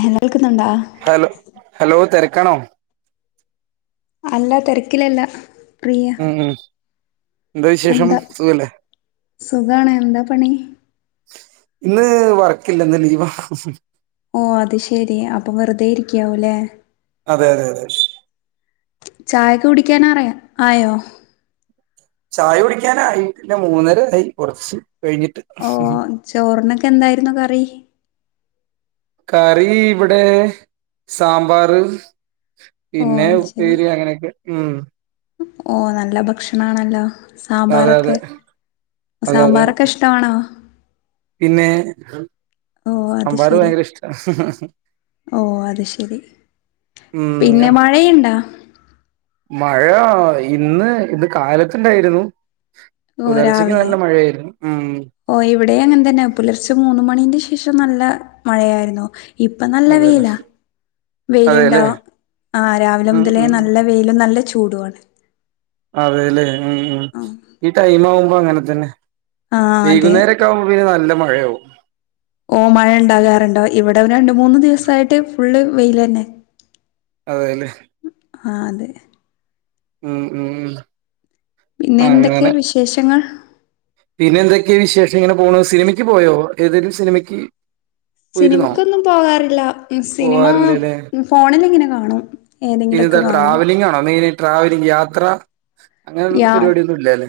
ഏഴുനേൽക്കുന്നുണ്ടോ? Hello hello തെരക്കാണോ? അല്ല തെരക്കിലല്ല ഉം ഉം വിശേഷം എന്താ സുഖല്ലേ സുഖാണ് എന്താ പണി? ഇന്ന് വർക്കില്ല ഇന്ന് ലീവാ ഓ അത് ശെരി അപ്പൊ വെറുതെ ഇരിക്കാവൂല്ലേ അതെ അതെ അതെ ചായക്ക് കുടിക്കാനാറി ആയോ? ചായ കുടിക്കാനയി മൂന്നരയി കുറച്ച് കഴിഞ്ഞിട്ട് ഓ ചോറിനൊക്കെ എന്തായിരുന്നു കറി? കറി ഇവിടെ സാമ്പാർ ഓ പിന്നെ അത് ശരി ഉപ്പേരി അങ്ങനെയൊക്കെ ഉ ഓ നല്ല ഭക്ഷണ ആണല്ലോ അതെ സാമ്പാറൊക്കെ അതെ അതെ അതെ സാമ്പാറൊക്കെ ഇഷ്ട ഷ്ടാണോ? പിന്നെ ഓ അത് സമ്പാർ ശരി ഭയങ്കര ഇഷ്ട്ട ഓ അത് ശരി പിന്നെ മഴയിണ്ടോ? മഴ ഇന്ന് ഇത് കാലത്തിണ്ടായിരുന്നു ഓ പുലർച്ചയ്ക്ക് രാവിലെ നല്ല മഴയായിരുന്നു. ഉ ഓ ഇവിടെ അങ്ങനെ തന്നെ പുലർച്ചെ മൂന്ന് മണിന്റെ ശേഷം നല്ല മഴയായിന്നു. ഇപ്പം നല്ല അതെല്ലേ വെയിലാ. വെയിലുണ്ടോ? അതെല്ലേ ആ രാവിലെ ഉം മുതലേ ഉം നല്ല വെയിലും നല്ല ചൂടുആണ്. അതെല്ലേ ഉ ഉ ഈ ടൈം ആവുമ്പോ അങ്ങനെ തന്നെ ആഹ് അതെ വൈകുന്നേരൊക്കെ ആകുമ്പോളെ പിന്നെ നല്ല മഴയാവും ഓ മഴ ഉണ്ടാകാറുണ്ടോ ഇവിടെ രണ്ട് മൂന്ന് ദിവസായിട്ട് ഫുള്ള് വെയിൽ തന്നെ അതെല്ലേ ആഹ അതെ മ് മ്മ് പിന്നെ എന്തൊക്കെയാ വിശേഷങ്ങൾ പിന്നെ എന്തൊക്കെയ വിശേഷങൾ പോണു സിനിമയ്ക്ക് പോയോ? ഏതെങ്കലും സിനിമയ്ക്ക്. പോയിരുന്നോ സിനിമക്കൊന്നും പോകാറില്ല സിനിമ പോവാറില്ലല്ലേ ഫോണിലിങ്ങനെ കാണും ഏതെങ്കിലൊക്കെ ട്രാവലിംഗാണൊമെയിൻ ട്രാവലിംഗ് യാത്ര അങ്ങനെ യാ പരിപാടിയൊന്നും ഇല്ല അല്ലേ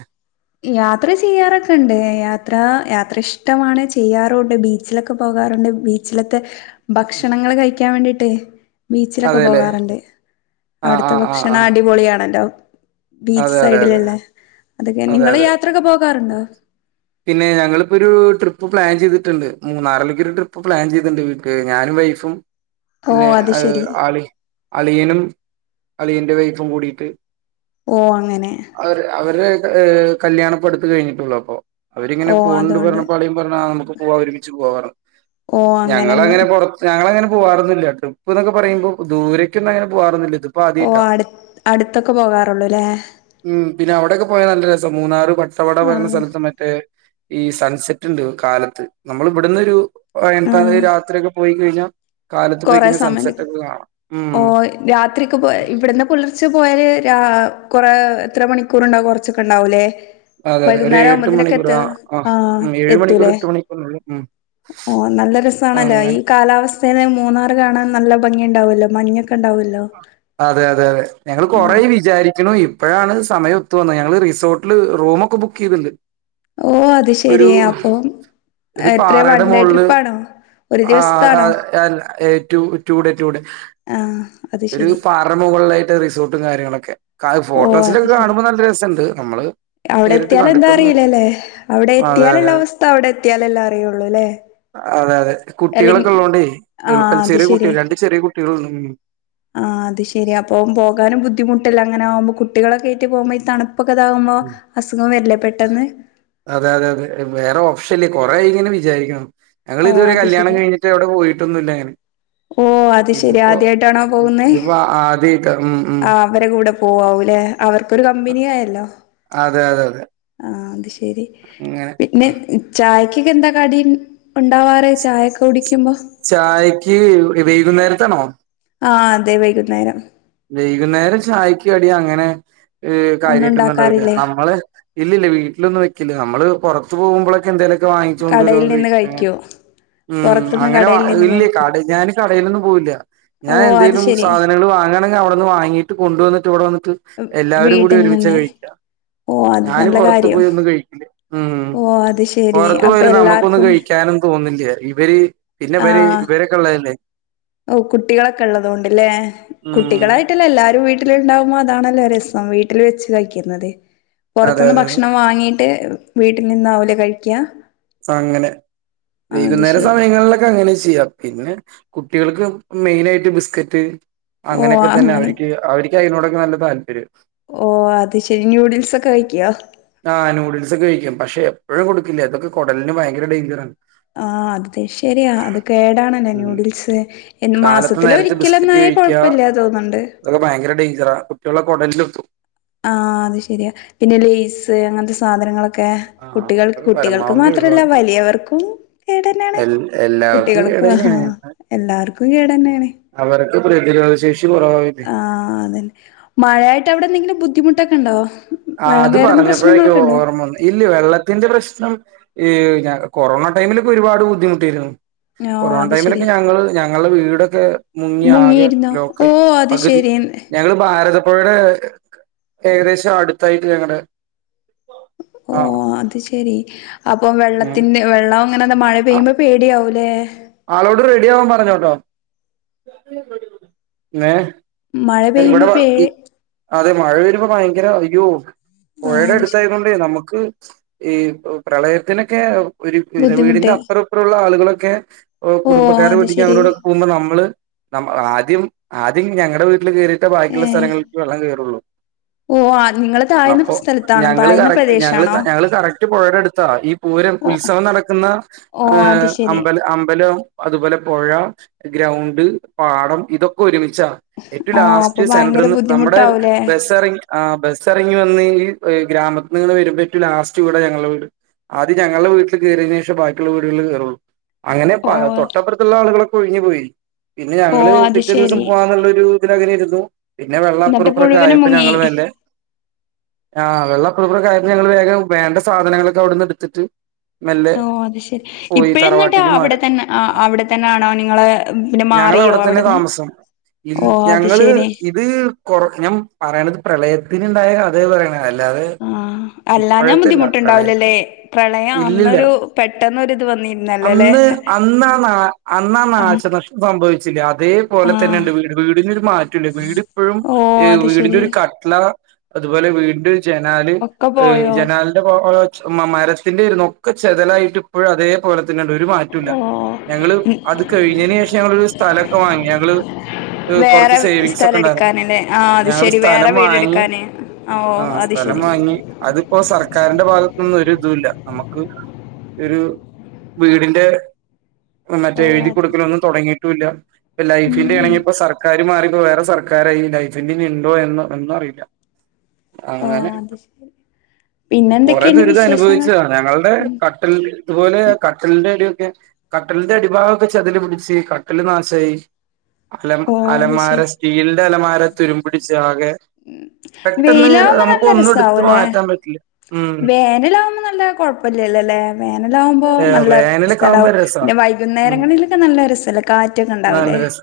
യാത്ര ചെയ്യാറൊക്കെണ്ട് യാത്ര യാത്ര ഇഷ്ടമാണ് ചെയ്യാറുണ്ട് ബീച്ചിലൊക്കെ പോകാറുണ്ട് ബീ ച്ചിലത്തെ ഭക്ഷണങ്ങൾ കഴിയ്ക്കാൻ വേണ്ടീട്ടേ ബീച്ചിലൊക്കെ അതെല്ലേ പോകാറുണ്ട് ആ ആ അവട്ത്തെ ആ ആ ഭക്ഷണം അടിപൊളിയാണല്ലോ ബീച്ച് അതെ അതെ അതെ സൈഡില്ഉള്ള അതൊക്കെ അതെ നിങ്ങള് അതെ യാത്രൊക്കെ പോകാറുണ്ടോ [unintelligible] പിന്നെ ഞങ്ങളിപ്പൊരു ട്രിപ്പ് പ്ലാൻ ചെയ്തിട്ടുണ്ട് മൂന്നാറിലേയ്ക്കൊരു ട്രിപ്പ് പ്ലാൻ ചെയ്ത്ണ്ട് വീട്ടില് ഞാനും വൈഫും [unintelligible] ഓ പിന്നെ അത് അയ് ശെരി. ആള് അളിയനും അളിയൻ്റെ വൈഫും കൂടിയിട്ട് ഓഹ് അങ്ങനെ അവര് അവരെ കല്യാണപ്പടുത്ത് കഴിഞ്ഞിട്ടുള്ളു അപ്പോ അവരിങ്ങനെ ഓ പോണ് ണ്ട് അതോണ്ട്. പറഞ്ഞപ്പം അളിയ പ്പം പറഞ്ഞ് ആഹ ഞമ്മക്ക് പോകാം ഒരുമിച്ച് പോവാർഞ്ഞ് ഓ അങ്ങനെ മു ഞങ്ങളങ്ങനെ പൊറത് ഞങ്ങളങ്ങനെ പോവാറൊന്നുല്ല ട്രിപ്പ് ന്നൊക്കെ പറയുമ്പം ദൂരക്കൊന്നും അങ്ങനെ പോകാറൊന്നുല്ല ഇത് ഓ അട് അടുത്തൊക്കെ പോകാറൊള്ളൂ ല്ലേ ഉം പിന്നെ അവിടൊക്കെ പോയാ നല്ല രസ മൂന്നാറ് വട്ടവട പറിണ ആഹ് സ്ഥലത്തും മ ഏ ഈ സൺസെറ്റ്ണ്ട് കാലത്ത് നമ്മൾ ഇവിട്ന്നൊരു ഓ ഇപ്പത് ആഹ് രാത്രിയൊക്കെ പോയി കഴിഞ്ഞാ കാലത്ത് പോയി കഴിഞ്ഞ സൺസെറ്റ് ഒക്കെ കാണാം ഉം രാത്രൊക്കെ പോ ഇവിടന്ന് പുലർച്ച പോയാല് കൊറേ എത്ര മണിക്കൂർണ്ടാവും കൊറച്ചൊക്കെ ഉണ്ടാവൂല്ലേ അതെ അതെ ഒരു എട്ട് വൈകുന്നേരാവുമ്പോത്തിനൊക്കെ മണിക്കൂർ എത്ത ആ ആ ആഹ ഏഴ് മണിക്കൂർ എത്തൂലേ എട്ട് മണിക്കൂറിനുള്ളിൽ ഉം ഓ നല്ല രസാണല്ലൊ അങ്ങനെ ഈ കാലാവസ് സ്ഥല് മൂന്നാറ് കാണാൻ നല്ല ഭംഗി ഉണ്ടാവില്ലോ മഞ്ഞൊക്കെ ഉണ്ടാവ്യൊല്ലൊ അതെ അതെ അതെ ഞങ്ങള് കൊറേ ആയി വിചാരിക്കണ് യും ഇപ്പഴാണ് സമയം ഒത്തു വന്നത് ഞങ്ങള് റിസോർട്ടില് റൂമൊക്കെ ബുക്ക് ചെയ്തിട്ടുണ്ട് ഓ അത് ശരി ഏ അപ്പം എത്ര വൺ ഡേ ട്രിപ്പാണോ ഒരു ആഹ കാ ദിവസത്താണോ അൽ ടൂ ടു ഡെ ടൂ ഡെ ആഹ ഒരു പാറ മുകളിലായിട്ട് റിസോർട്ടും കാര്യങ്ങളൊക്കെ ക്കൽ ഓ അത് ഫോട്ടോസിലൊക്കെ ശെരി കാണുമ്പോൾ നല്ല രസണ്ട് നമ്മള് അവിടെ നേരിട്ട് എത്തിയാല് എന്താ കണ്ടിട്ടൊന്നുമില്ല അറിയില്ലല്ലേ അവിടെ അതെ അതെ എത്തിയാലുള്ള അവസ്ഥ അവിടെ എത്തിയാലല്ലെ അറിയുള്ളൂ ല്ലേ അതെ അതെ അല്ലെങ്കി കുട്ടികളൊക്കെ ഇള്ളോണ്ടേ ആഹ് എളുപ്പല്ല അത് ചെറിയ കുട്ടി ശരിയാ രണ്ട് ചെറിയ കുട്ട്യേ ളുണ്ട് ഉം ആഹ് അത് ശരി അപ്പം പോകാനും ബുദ്ധിമുട്ടല്ലെ അങ്ങനെ ആകുമ്പം കുട്ടികളെക്കെയായിട്ട് പോകുമ്പം ഈ തണു പ്പൊക്കെതാകുമ്പം ഉം അസുഖം വരില്ലെ പെട്ടെന്ന് അതെ അതെ അതെ വേറെ ഓപ്ഷൻല്ലേ കൊറെ ആയി ഇങ്ങനെ വിചാരിക്യണു ഞങ്ങൾ ഓ ഇതുവരെ അത് കല്യാണം ശരി കഴിട്ട് എവിടെ പോയിട്ടൊന്നുല്ല ഇങ്ങനെ ഓ അത് ശരി ഇതിപ്പോ ആദ്യായിട്ടാണോ പോകുന്നേ ഇതിപ്പോ ആദ്യായ്ട്ട ഉം ഉം ആഹ് അവരെ കൂടെ പോവാവൂല്ലേ അവർക്കൊരു കമ്പനിയായില്ലോ അതെ അതെ അതെ ആഹ് അത് ശരി അങ്ങനെ പി പിന്ന ചായയ്ക്കൊക്കെ എന്താ കടി ഉണ്ടാവാറ് ചായൊക്കെ കുടിയ്ക്കുമ്പോ ചായയ്ക്ക് വൈകുന്നേരത്താണോ ആഹ അതെ വൈകുന്നേരം വൈകുന്നേരം ചായയ്ക്ക് കടി അങ്ങനെ ഒന്നും കാര്യായിട്ടൊന്നും ഇണ്ടാവില്യ ഉണ്ടാക്കാറില്ലേ നമ്മള് ഇല്ലല്യ വീട്ടിലൊന്നും വെയ്ക്കില്ല നമ്മള് പൊറത്ത് പോക്മ്പളൊക്കെ എന്തേലും ഒക്കെ വാങ്ങിച്ചു കൊണ്ടുവരും കടയിൽ അത് നിന്ന് കഴിയ്ക്കും അങ്ങനെ കഴിക്കുവോ ഉം പുറത്തുന്ന് അങ്ങനെ വാ കടയിൽ നിന്ന് ഇല്ല്യ കഴിക്കുക കട ഞാൻ കടയിലൊന്നും പോവില്ല ഓ ഞാൻ അത് എന്തേലും ശരി സാധനങ്ങൾ വാങ്ങ്യാണെങ്കി അവിടെന്ന് വാങ്ങീട്ട് കൊണ്ട് വന്ന്ട്ട് ഇവടെ വന്ന്ട്ട് എല്ലാവരും കൂടി വീട്ടിൽ ഒരുമിച്ച നിന്ന് കഴിക്കാ ഓ അത് ഞാന് നല്ല പൊറത്ത് കാര്യം പോയി ഒന്നും കഴിയ്ക്കില്ല ഉം ഓ അത് ശെരി പൊറത്ത് അപ്പൊ പോയാല് നമുക്കൊന്നും എല്ലാർക്കും കഴിക്ക യ്ക്കാനും തോന്നില്ല ഇവര് പിന്നെവര് ആഹ് ഇവരൊക്കെ ഉള്ളതല്ലേ ഓ കുട്ടികളൊക്കെ ഉള്ളത് കൊണ്ടല്ലേ ഉം കുട്ടികളായിട്ടല്ല എല്ലാരും വീ വീട്ടിലുണ്ടാാവുമ്പോ അതാണല്ലോ രസം വീട്ടിൽ വെച്ച് കഴിക്കുന്നത് പുറത്തു അതെ നിന്ന് അതെ അതെ ഭക്ഷണം വാങ്ങീട്ട് വീട്ടിൽ നിന്നാവൂലേ കഴിക്കുക അങ്ങനെ വൈകുന്നേരം ശരി സമയങ്ങളിലൊക്കെ അങ്ങനെ ചെയ്യ പിന്നെ കുട്ടികൾക്ക് മെയിന ആയിട്ട് ബിസ്കറ്റ് ഓ അങ്ങനെയൊക്കെ തന്നെ അങ്ങനെ അവർക്ക് അവർക്ക് അതിനോടൊക്കെ നല്ല താല്പര്യം ഓ അത് ശെരി ന്യൂഡിൽസ് ഒക്കെ വെക്കുവോ ആഹ് നൂഡൽസ് ഒക്കെ കഴിക്കും പക്ഷെ എപ്പോഴും കൊടുക്കേ അതൊക്കെ കുടലിന് ഭയങ്കര ഡേഞ്ചറ ആണ് ആഹ് അത് ശരിയാ അത് കേടാണല്ലേ ഉം ന്യൂഡിൽസ് എ കാലത്തെ നേരത്ത് മാസത്തില്ഒരിക്കല് ഒ ബിസ്ക്കറ്റ് ന്നായ കഴിക്കുക കൊഴപ്പില്ല തോന്നുന്നുണ്ട് അതൊക്കെ ഭയങ്ക ഡേഞ്ചറ ആ കുട്ടികളെ കുടലിൽത്തും ആഹ് അത് ശരിയാ പിന്നെ ലേസ് അങ്ങനത്തെ സാധനങ്ങളൊക്കെ ക്കെ ആഹ് കുട്ടികൾ അതൊക്കെ കുട്ടികൾക്ക് പരമാവധി മാത്രല്ല ഒഴിവാക്കണം വലിയവർക്കും കേടന്നെയാണ് എ എല്ലാവർക്കും കുട്ടികൾക്കും ആഹ കേടന്നെയാണ് എല്ലാർക്കും കേട തന്നെയാണ് അവർക്ക് പ്രതിരോധ ശേഷി കുറവായി ആഅതന്നെ മഴയായിട്ട് അവിടെ എന്തെങ്കിലും ബുദ്ധിമുട്ടൊക്കെ ഉണ്ടോ ആ വെള്ളം ഹ്അത് കയറുന്ന പറഞ്ഞപ്പോഴേ ക്കാ പ്രശ്നങ്ങളൊക്കെ ഉണ്ടോ ഓർമ്മ വന്നത് ഇല്ല വെള്ള ത്തിന്റെ പ്രശ്നം ഈ കൊറോണ ടൈമിലൊക്കെ ഒരുപാട് ബുദ്ധിമുട്ടിയിരുന്നു ഓ കൊറോണ അത് ശെരി ടൈമിലൊക്കെ ഞങ്ങള് ഞങ്ങളുടെ വീടൊക്കെ മുങ്ങി ആകെ മുങ്ങിയിരുന്നോ ഓ ലോക്കായി അത് പകുതി ശെരി ഞങ്ങള് ഭാരതപ്പുഴയുടെ ഏകദേശം അടു ത്തായി ഞങ്ങടെ ഓ ആഹ് അത് ശെരി അപ്പം വെള്ളത്തിന്റെ വെള്ളം അങ്ങനെന്ത മഴ ആ- പെയ്യുമ്പോ പേടിയാവൂല്ലേ ആളോട് റെഡി ആവാൻ പറഞ്ഞോട്ടോ മഴ ഇവിടെ പെയ്യുമ്പോ പേ ഇ അതെ മഴ വരുമ്പോ ഭയങ്കര അയ്യോ പുഴയുടെ ആഹ് ശരി അടുത്തായത് കൊണ്ടേ നമുക്ക് ഈ പ്രളയത്തിനൊക്കെ ഒരു പിര വീടിന്റെ ബുദ്ധിമുട്ട് അപ്പ റെ ഇപ്പറെ ഉള്ള ആളുകളൊക്കെ ഓ കുടുംബക്കാരെ അത് വീട്ടി ശെരി അനോട് പോവുമ്പ നമ്മള് ആദ്യം ആദ്യം ഞങ്ങളുടെ വീട്ടിൽ കേറി ട്ടെ ബാക്കിയുള്ള ഏഹ് സ്ഥലങ്ങളിൽ വെള്ളം കയറുള്ളൂ ഓ ആ നിങ്ങള് താഴ്ന്ന അപ്പൊ സ്ഥലത്താണോ ഞങ്ങള് താഴ്ന്ന കറക് ഞങ്ങള് പ്രദേശാണോ ഞങ്ങള് കറക് റ്റ് പുഴയുടെടുത്താ ഈ പൂരം ഓ ഉത്സവം നടക്കുന്ന ഓ അത് ശെരി അമ്പല അമ്പലം അതുപോലെ പുഴ ഗ്രൗണ്ട് പാടം ഇതൊക്കെ ഒരുമിച്ചാ ഏറ്റവും ഓ അപ്പൊ ലാസ്റ്റ് ഭയങ്കര സെന്റർന്ന് നമ്മുടെ ബുദ്ധിമുട്ടാവൂലേ ബസ് എറങ്ങി ആഹ് ബസ് ഇറങ്ങി വന്ന് ഈ ഗ്രാമത്തി നിങ്ങ വരുമ്പ ഏ റ്റു ലാസ്റ്റ് വീട ഞങ്ങളുടെ വീട് ആദ്യ ഞങ്ങളുടെ വീട്ടിൽ കയറിയതിന് ശേഷം ബാക്കിയുള്ള വീടുകളില് കയറുള്ളൂ അങ്ങനെ ഓ തൊട്ടപ്പുറത്തുള്ള ആളുകളൊക്കെ ഒഴുകി പോയി പിന്നെ ഓ ഞങ്ങള് അത് പിറ്റേ ദിവസം ശെരി പോകന്നുള്ളൊരു ഇരുന്നു പിന്നെ എന്നിട്ട് വെള്ളപ്പറുപ്പറൊക്കെ മുഴുവനും ആയപ്പോ മുങ്ങി ഞങ്ങ വെല്ലേ ആ വെള്ളപ്പറെ ഇപ്പറെ ആയി ഞങ്ങള് വേഗം വേണ്ട സാധനങ്ങളൊക്കെ അവിടെന്ന് എടുത്തിട്ട് മെല്ലെ ഓഹ് അത് ശരി പോയി ഇപ്പഴെന്നട്ട അ തറവാട്ടിക്ക് മാറി അവിടെ തന്നെ ആ അവിടെ തന്നൊണോ നിങ്ങള് പിന്നെ മാറിയോ അവിടെന്ന് ഇ ഞങ്ങള് ഇത് കൊറ ഞാൻ പറയണത് പ്രളയത്തിനുണ്ടായ കഥയാണ് പറയണ അല്ല ആഹ് അല്ലാഞാ ബുദ്ധിമുട്ടുണ്ടാവലല്ലേ പ്രളയത്തിന് പ്രളയം ഇല്ലില്ല അന്നൊരു പെട്ടെന്നൊരിത് വന്നിന് അന്ന് അന്നാ ന അ നാശ നഷ്ട്ടം സംഭവിച്ചില്ല അത ആ പോലെ തന്നെ ഉണ്ട് വീട് വീടിനെരു മാറ്റല്ല വീടിപ്പോഴും ഓ അത് വീടിന്റെ ശെരി ഒരു ട്ടള അതുപോലെ വീട്ന്റ് ജനാൽ ഒക്കെ പോയോ ജനൽ മരത്തിന്റെരുന്നു ഒക്കെ ചെതലായിട്ട ഇപ്പോഴും അതേപോലെ ഒരു മാറ്റില്ല ഞങ്ങള് ഓ അത് കഴിഞ്ഞയ്ന് ശേഷം ഞങ്ങളൊരു സ്ഥലക്കെ വാങ്ങി ഞങ്ങള് കൊറച്ച് വേറെ സേവിങ്സ് സ്ഥലം ഒക്കെ ഉണ്ടായിരുന്നു എടുക്കാനല്ലേ ആ അത് ഞങ്ങള് ശരി വേറെ സ്ഥലം വീട് വാങ്ങി എടുക്കാന് ആ ഓ ആഹ് അത് സ്ഥലം ശരി വാങ്ങി അതിപ്പോ സർക്കാരിന്റെ ഭാഗത്തൊന്നും ഒരിതില്ല നമുക്ക് ഒരു വീടിന്റെ ഓ മറ്റേ എഴുതി അത് ശരി കൊടുക്കലൊന്നും തുടങ്ങിയിട്ടുല്ല ലൈഫിന്റെ ഉം ആണെങ്കി ഇപ്പ സർക്കാർ മാറിപ്പോ വേറെ സർക്കാരായി ലൈഫിന്റെ ഉണ്ടോ എന്നോ ഒന്നും അറിയില്ല ഓ അങ്ങനെ അത് ശരി പിന്നെ കൊറെ എന്തൊക്കെയുണ്ട് ദുരിത വിശേഷങ്ങൾ അനുഭവിച്ചതാണ് ഞങ്ങളുടെ ഉം കട്ടിൽ ഇതുപോലെ കട്ടലിന്റെ അടിയൊക്കെ കട്ടലിന്റെ അടിഭാഗം ഒക്കെ ചിതല് പിടിച്ച് കട്ടല് നാശമായി അല ഓ അത് അലമാര ശരി സ്റ്റീലിന്റെ അലമാര തുരുമ്പ് പിടിച്ച് ആകെ പെട്ടെന്ന് വെയിലാവുമ്പോ നമുക്ക് ഒന്നും എടുത്ത് മാറ്റാൻ പറ്റില്ല ഉം വേനലാകുമ്പോ നല്ല കൊഴപ്പല്ലല്ലൊ അല്ലേ വേനലാകുമ്പോ നല്ല വേനലൊക്കെ സ്ഥലവും ആകുമ്പോ രസാ പിന്നെ ഉം വൈകുന്നേരങ്ങളിലൊക്കെ നല്ലരസല്ലേ കാറ്റൊക്കെ നല്ല ഉണ്ടാവില്ലേ രസ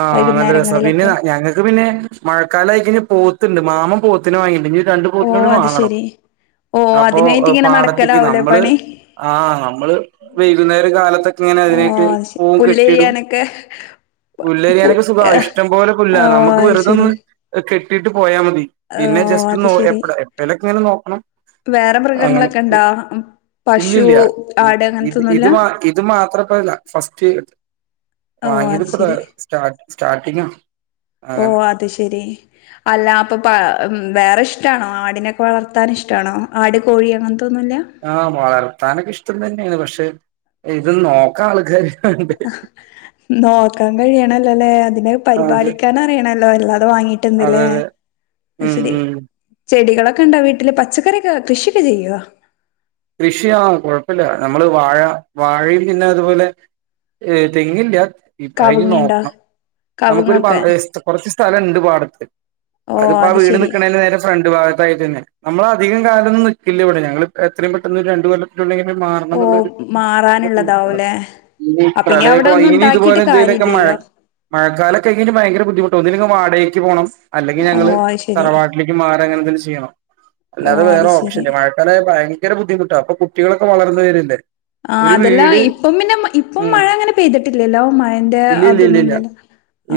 ആഹ് നല്ല രസ പിന്നെ ഞങ്ങക്ക് പിന്നെ മഴക്കാല ആയി കഴിഞ്ഞ പോത്തുണ്ട് മാമൻ പോത്ത് ത്തിന് വാങ്ങിയിണ്ട് ഇനി രണ്ട് ഓ പോത്തിനെ കൂടെ അത് വാങ്ങണം ശരി ഓ അപ്പോ അതിനായിട്ട് ഇങ്ങനെ പാടത്തിക്ക് നടക്കലാവൂലേ നമ്മള് പണി ആഹ് നമ്മള് വൈകുന്നേര കാലത്തൊക്കെ ഇങ്ങനെ ഓ അതിനായിട്ട് അത് ശരി പോവും പുല്ല് കെട്ടിയിടും ചെയ്യാനൊക്കെ പു പുല്ലരിയാനൊക്കെ സുഖ ഏഹ് ഇഷ്ടം പോലെ പുല്ല ഓ നമ്മുക്ക് അത് വെറുതൊന്ന് ശരി കെട്ടിയിട്ട് പോയാ മതി ഓ പിന്നെ അത് ജസ്റ്റ് ശരി എപ്പ എപ്പളേലൊക്കെ ഇങ്ങനെ നോക്കണം വേറെ അങ്ങനെ മൃഗങ്ങളൊക്കെ ഇണ്ടോ പശു ഇല്ലല്ല ആട് ഇത് അങ്ങനത്തൊന്നുല്ല ഇത് ഇത് മാത്രപ്പല്ല ഫസ്റ്റ് ഓ വാങ്ങിയത് അത് പ്പൊ ശരി സ്റ്റാ സ്റ്റാർട്ടിംഗ ഓഹ് അത് ശരി അല്ല അപ്പൊ വേറെ ഇഷ്ടമാണോ ആടിനെക്കെ വളർത്താൻ ഇഷ്ടമാണോ ആട് കോഴി അങ്ങനത്തൊന്നുല്ല ആഹ് വളർത്താനൊക്കെ ഇഷ്ടം തന്നെയാണ് പക്ഷെ ഇത് നോക്കാ ആൾക്കാര് വേണ്ടേ നോക്കാൻ കഴിയണല്ലോല്ലേ അതിനെ അത് അതെ പരിപാലിക്കാൻ അറിയണല്ലോ അല്ലാതെ വാങ്ങീട്ടന്താല്ലേ അതെ ഉം ഉം ചെടികളൊക്കെ ഉണ്ടോ വീട്ടില് പച്ചക്കറിയൊക്കെ കൃഷിയൊക്കെ ചെയ്യോ കൃഷി ആ കൊഴപ്പില്ല നമ്മള് വാഴ വാഴയിൽ പിന്നെ അതുപോലെ ഏഹ് തെങ്ങില്ല അതിഞ് കവുങ്ങുണ്ടോ നോക്കണം നമുക്കൊരു പ കവുങ്ങൊക്കെ [inaudible] കുറച്ച് സ്ഥലംണ്ട് പാടത്ത് ഓ അതിപ്പോ ആ അത് വീട് ശെരി നിക്കണെന്റെ നേരെ ഫ്രണ്ട് ഭാഗത്തായിട്ട് തന്നെ നമ്മൾ അധികം കാലം ഒന്നും നിക്കില്ല ഇവിടെ ഞങ്ങൾ എത്രയും പെട്ടെന്ന് രണ്ടു കൊല്ലത്തിനുള്ളിൽ മാറണം ഓ എന്നുള്ളൊരു [inaudible] മാറാനുള്ളതാവൂലേ ഇനി ആ പിന്നെ അവിടെ പ്രളയൊക്കെ ഒന്നും ഇനി ഇതുപോലെ ഉണ്ടാക്കിട്ട് എന്തേലൊക്കെ മഴ കാര്യല്ലല്ലോ മഴക്കാലൊക്കെ ആയി കഴിഞ്ഞ ഭയങ്കര ബുദ്ധിമുട്ട ഒന്നങ്കിൽ വാടകക്ക് പോണം അല്ലെങ്കിൽ ഓ ഞങ്ങൾ അത് ശരി തറവാട്ടിലേക്ക് മാറ അങ്ങനെ എന്തെലും ചെയ്യണം ഓ അല്ലാതെ വേറെ അത് ശരി ഓപ്ഷൻല്ല മഴക്കാലായ ഭയ ങ്കര ബദ്ധിമുട്ട ഇപ്പ കുട്ടികളൊക്കെ വളർന്നു വരല്ലേ. ആഹ് അതെല്ല ഇപ്പം പിന്നെ ഇപ്പം ഉം മഴ അങ്ങനെ പെയ്തിട്ടില്ലല്ലോ മഴന്റെ ഇല്ല ഇല്ല ഇല്ല അതൊന്നും ഇല്ല ഇല്ലല്ലോ.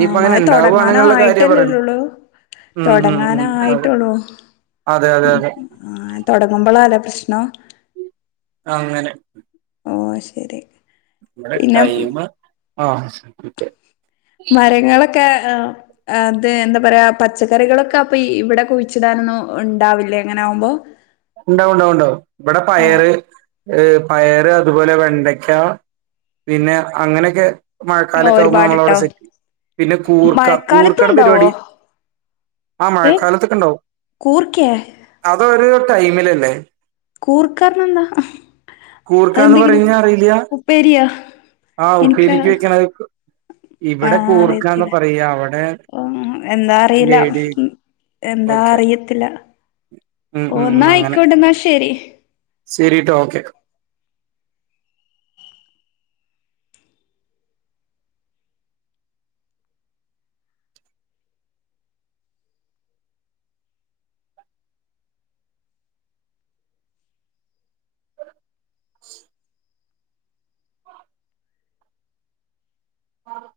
ആഹ് അങ്ങനെ മഴ ഉണ്ടാവുവാണെന്നുള്ള കാര്യാ പറയുന്നെ തുടങ്ങാനായിട്ടല്ലേള്ളു ഉം ഉം ഉം അതെ തുടങ്ങാനയിട്ടുള്ളു. അതെ അതെ അതെ. ആഹ് തുടങ്ങുമ്പോളാല്ലേ പ്രശ്നം. അങ്ങനെ. ഓ ശരി. നമ്മടെ പിന്നെ ടൈംമ് ആഹ്. മരങ്ങളൊക്കെ ആഹ്. അതെ എന്താ പറയാ പച്ചക്കറികളൊക്കെ അപ്പൊ ഇവിടെ കുഴിച്ചിടാനൊന്നും ഉണ്ടാവില്ലേ അങ്ങനെ ആവുമ്പോ? ഉണ്ടാവും ഉണ്ടാവും ഉണ്ടാവും ഇവിടെ ഓ പയറ് ഏഹ് പയറ് അതുപോലെ വെണ്ടക്ക പിന്നെ അങ്ങനെയൊക്കെ ഓ മഴക്കാലൊക്കെ ആവുമ്പോ നമ്മളവിടെ ഒരുപാട്ട്ടോ സെറ്റ് പിന്നെ കൂർക്ക മഴക്കാലത്തും കൂർക്കടെ ഉണ്ടാവോ പരിപാടി. ആഹ് ഏഹ് മഴക്കാലത്തൊക്കെ ഉണ്ടാവും കൂർക്കേ അതൊരു ടൈമിലല്ലേ. കൂർക്ക പറഞ്ഞ എന്താ? കൂർക്കാന്ന് പറീഞ്ഞ അറിയില്ല ഉപ്പേരിയോ ആഹ് എനിക്ക് ഉപ്പേരിക്ക വെക്കണത്. ഇവിടെ കൂർക്കാന്ന് പറയാ അവിടെ ഉം എന്താ അറിയില്ല ലേഡി എന്താ ഓക്കെ അറിയത്തില്ല. ഉം ഓ ഉം ന്നാ അങ്ങനെ ആയിക്കോട്ടെ എന്നാ ശരി ശരിട്ടോ ഓക്കെ. ആഹ്.